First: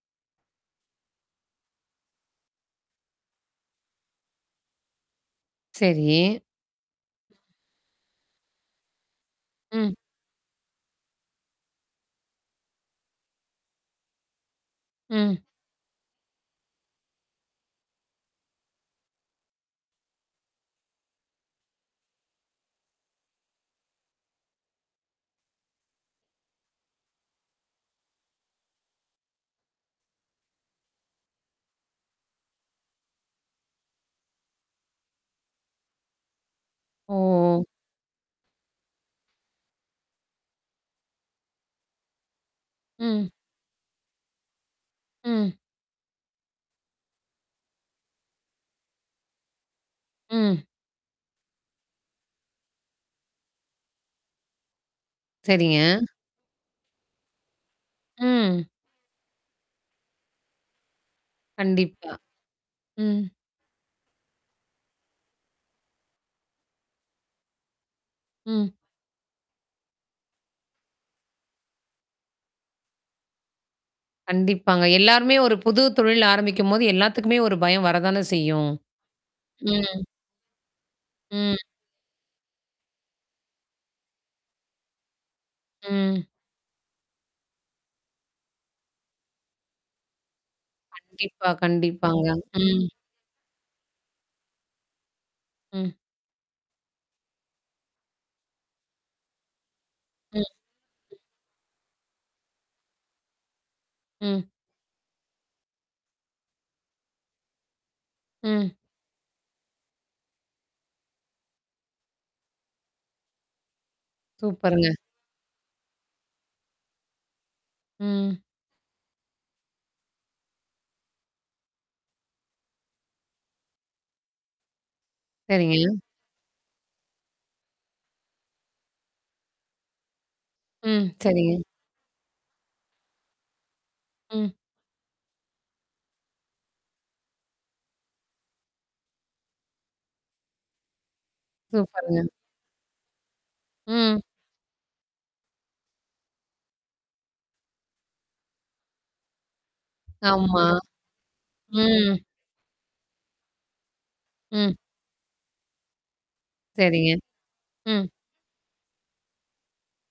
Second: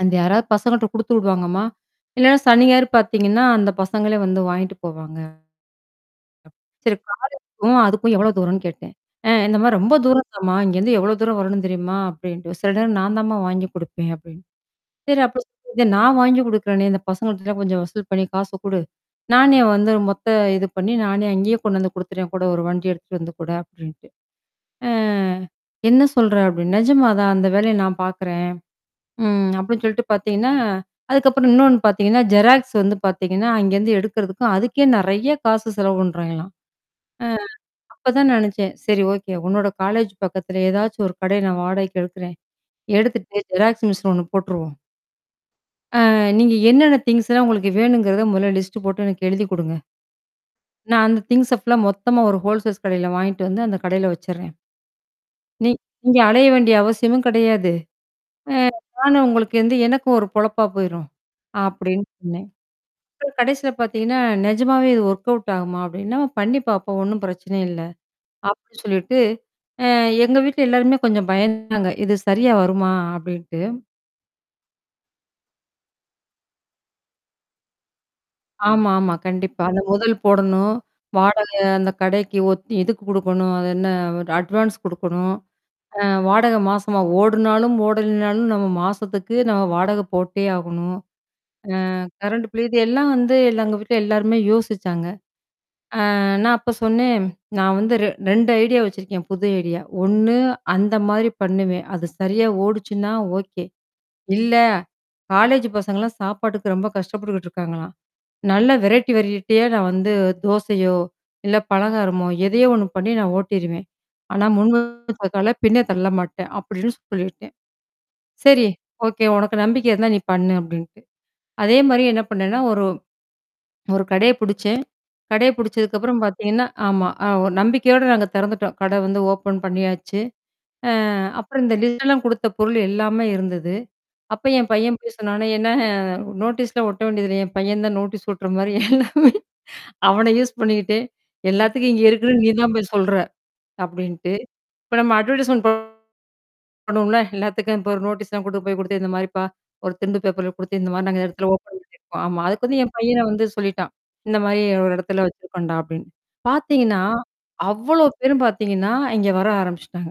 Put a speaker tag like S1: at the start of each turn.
S1: அந்த யாராவது பசங்கட்ட குடுத்துடுவாங்கமா. இல்லனா சனி, ஞாயிறு பார்த்தீங்கன்னா, அந்த பசங்களே வந்து வாங்கிட்டு போவாங்க.
S2: சரி.
S1: அப் சரி காலேஜ்க்கும் அதுக்கும் எவ்வளவு தூரம்னு கேட்டேன். அ, இந்தமாரி
S2: ம்.
S1: ரொம்ப தூர தான் மா. இங்க இருந்து எவ்வளவு தூரம் வரணும் தெரியுமா? அப்படீன்ட்டு. சில நேரம் நான் தான்மா வாங்கி கொடுப்பேன், அப்படீன்னு. சரி அப்ப
S2: ம்.
S1: சொ [unintelligible] நான் வாங்கி கொடுக்கறேனே, இந்த பசங்க கிட்ட கொஞ்சம் வசூல் பண்ணி காசு கொடு. நானே வந்து மொத்த இது பண்ணி, நானே அங்கேயே கொண்டுவந்து கொடுத்துடுறேன், கூட ஒரு வண்டி எடுத்து வந்து கூட அப்டீன்ட்டு. அ, என்ன சொல்ற? அப்டினேன். நிஜமா தான் அந்த வேலையை நான் பார்க்குறேன். ம், அப்படின்னு சொல்லிட்டு பாத்தீங்கன்னா, அதுக்கப்புறம் இன்னொன்னு பாத்தீங்கன்னா, ஜெராக்ஸ் வந்து பாத்தீங்கன்னா, அங்கேருந்து இருந்து எடுக்குறதுக்கும், அதுக்கே நிறைய காசு செலவு பண்றாய்ங்களாம். அ,
S2: ஓ!
S1: அப்பதான் நினைச்சேன். சரி, ஓகே. உன்னோட காலேஜ் பக்கத்துல ஏதாச்சும் ஒரு கடை நான் வாடகைக்கு எடுக்குறேன்.
S2: ம்.
S1: எடுத்துட்டு ஜெராக்ஸ் மிஷின் ஒண்ணு போட்ருவோம்.
S2: ம்.
S1: ஆ, நீங்க என்னென்ன திங்க்ஸ்லாம் உங்களுக்கு வேணும்ங்கறத, மொதல்ல லிஸ்ட் போட்டு எனக்கு எழுதிக் கொடுங்க.
S2: ம்.
S1: நான் அந்த திங்க்ஸ ஃபுல்லா, மொத்தமா ஒரு ஹோல்சேல்ஸ் கடையில வாங்கிட்டு, வந்து அந்தக் கடையில வச்சிர்றேன். நீங்க
S2: சரிங்க..
S1: இங்க அலைய வேண்டிய அவசியமும் கிடையாது. ஆ,
S2: ம்..
S1: நானு உங்களுக்கு வந்து, எனக்கும் ஒரு பொழப்பா போயிரும் அப்படின்னு
S2: கண்டிப்பா.
S1: சொன்னேன்
S2: ம்.
S1: கடைசில பாத்தீங்கன்னா, நெஜமாவே இது வொர்க்அவுட் ஆகுமா? அப்படின்னு. என்னம்மா, பண்ணி பாப்போம். ஒண்ணும் பிரச்சனை இல்ல.
S2: ம்.
S1: அப்படி சொல்லிட்டு ஆ, எங்க வீட்டுல எல்லாருமே கொஞ்சம் பயந்தாங்க. இது சரியா வருமா? அப்படின்ட்டு.
S2: கண்டிப்பாங்க. எல்லாருமே ஒரு புது தொழில் ஆரம்பிக்கும்போது, எல்லாத்துக்குமே ஒரு பயம் வரத்தானே செய்யும்.
S1: ஆமாமா, கண்டிப்பா. அந்த
S2: ம்.
S1: முதல் போடணும். வாடக,
S2: ம்..
S1: அந்தக் கடைக்கு ஒத் இதுக்கு கொடுக்கணும். அது என்ன? வ அட்வான்ஸ் கொடுக்கணும். அ,
S2: ம்.
S1: வாடகை மாசமா, ஓடுனாலும் ஓடலைனாலும் நாம மாசத்துக்கு, நாம வாடகை போட்டே ஆகணும்.
S2: கண்டிப்பா,
S1: அ
S2: கண்டிப்பாங்க.
S1: Current bill. இது
S2: ம்.
S1: எல்லாம் வந்து, இல்ல எங்க வீட்டுல எல்லாருமே யோசிச்சாங்க.
S2: ம்.
S1: அ நான் அப்ப சொன்னேன். நான் வந்து ரெ 2 ஐடியா வச்சிருக்கேன், புது ஐடியா. ஒண்ணு,
S2: ம்..
S1: அந்த
S2: ம்.
S1: மாரி பண்ணுவேன். அது சரியா ஓடுச்சுன்னா ஓகே.
S2: ம்.
S1: இல்ல, காலேஜ் பசங்கலாம் சாப்பாட்டுக்கு ரொம்ப கஷ்டப்பட்டு இருக்காங்களாம். நல்ல
S2: ம்.
S1: வெரைட்டி, வெரைட்டியா நான் வந்து தோசையோ, இல்ல பலகாரமோ, எதையோ ஒண்ணு பண்ணி நான் ஓட்டிருவேன். ஆனா முன்
S2: சூப்பர்ங்க.
S1: வச்ச கால பின்னத் தள்ளமாட்டேன் அப்படின்னு சொல்லிட்டேன்.
S2: ம்.
S1: சரி, ஓகே. உனக்கு நம்பிக்கை இருந்தா, நீ பண்ணு அப்படீன்ட்டு. அதே மாரி என்ன பண்ணேன்னா, ஒரு ஒரு கடையைப் புடிச்சேன். கடைய
S2: சரிங்க.
S1: புடிச்சதுக்கப்புறம் பாத்தீங்கன்னா, ஆமா அ, ஒ நம்பிக்கையோட நாங்க திறந்துட்டோம். கடை வந்து ஓப்பன் பண்ணியாச்சு. அ
S2: ம், சரிங்க.
S1: அப்புறம் இந்த லிஸ்ட்டெலாம் கொடுத்த பொருள் எல்லாமே இருந்தது. அப்ப
S2: ம்.
S1: என் பையன் போயி சொன்னானா, என்ன, நோட்டீஸ் ஒட்ட வேண்டியதுதில்ல, என் பையன் தான் நோட்டீஸ் ஓட்டுற மாரி எல்லாமே. அவனை யூஸ் பண்ணிக்கிட்டு, எல்லாத்துக்கும் இங்க
S2: சூப்பர்ங்க.
S1: இருக்குதுனு நீ தான் போய் சொல்ற!
S2: ம்.
S1: அப்படீன்ட்டு, இப்ப நம்ம அட்வெர்டைசெமென்ட் பண் பண்ணுவோம்ல, எல்லாத்துக்கும் இப்ப ஒரு நோட்டீஸ்லாம் கொண்டு போய்க் குடுத்து இந்த மாதிரிப்பா, ஒரு திண்டு பேப்பர்ல
S2: ஆமா.
S1: குடுத்து இந்த மாரி அந்த இடத்துல ஓப்பன்
S2: ம்.
S1: பண்ணீருக்கோம். ஆமா, அதுக்கு என் பையனே வந்து சொல்லிட்டான். இந்த மாரி
S2: ம்.
S1: ஒரு இடத்துல வெச்சுருக்கோம்டா அப்டீன்னு. பாத்தீங்கன்னா,
S2: சரிங்க.
S1: அவ்ளோ
S2: ம்.
S1: பேரும் பாத்தீங்கன்னா, இங்க வர ஆரம்பிச்சிட்டாங்க.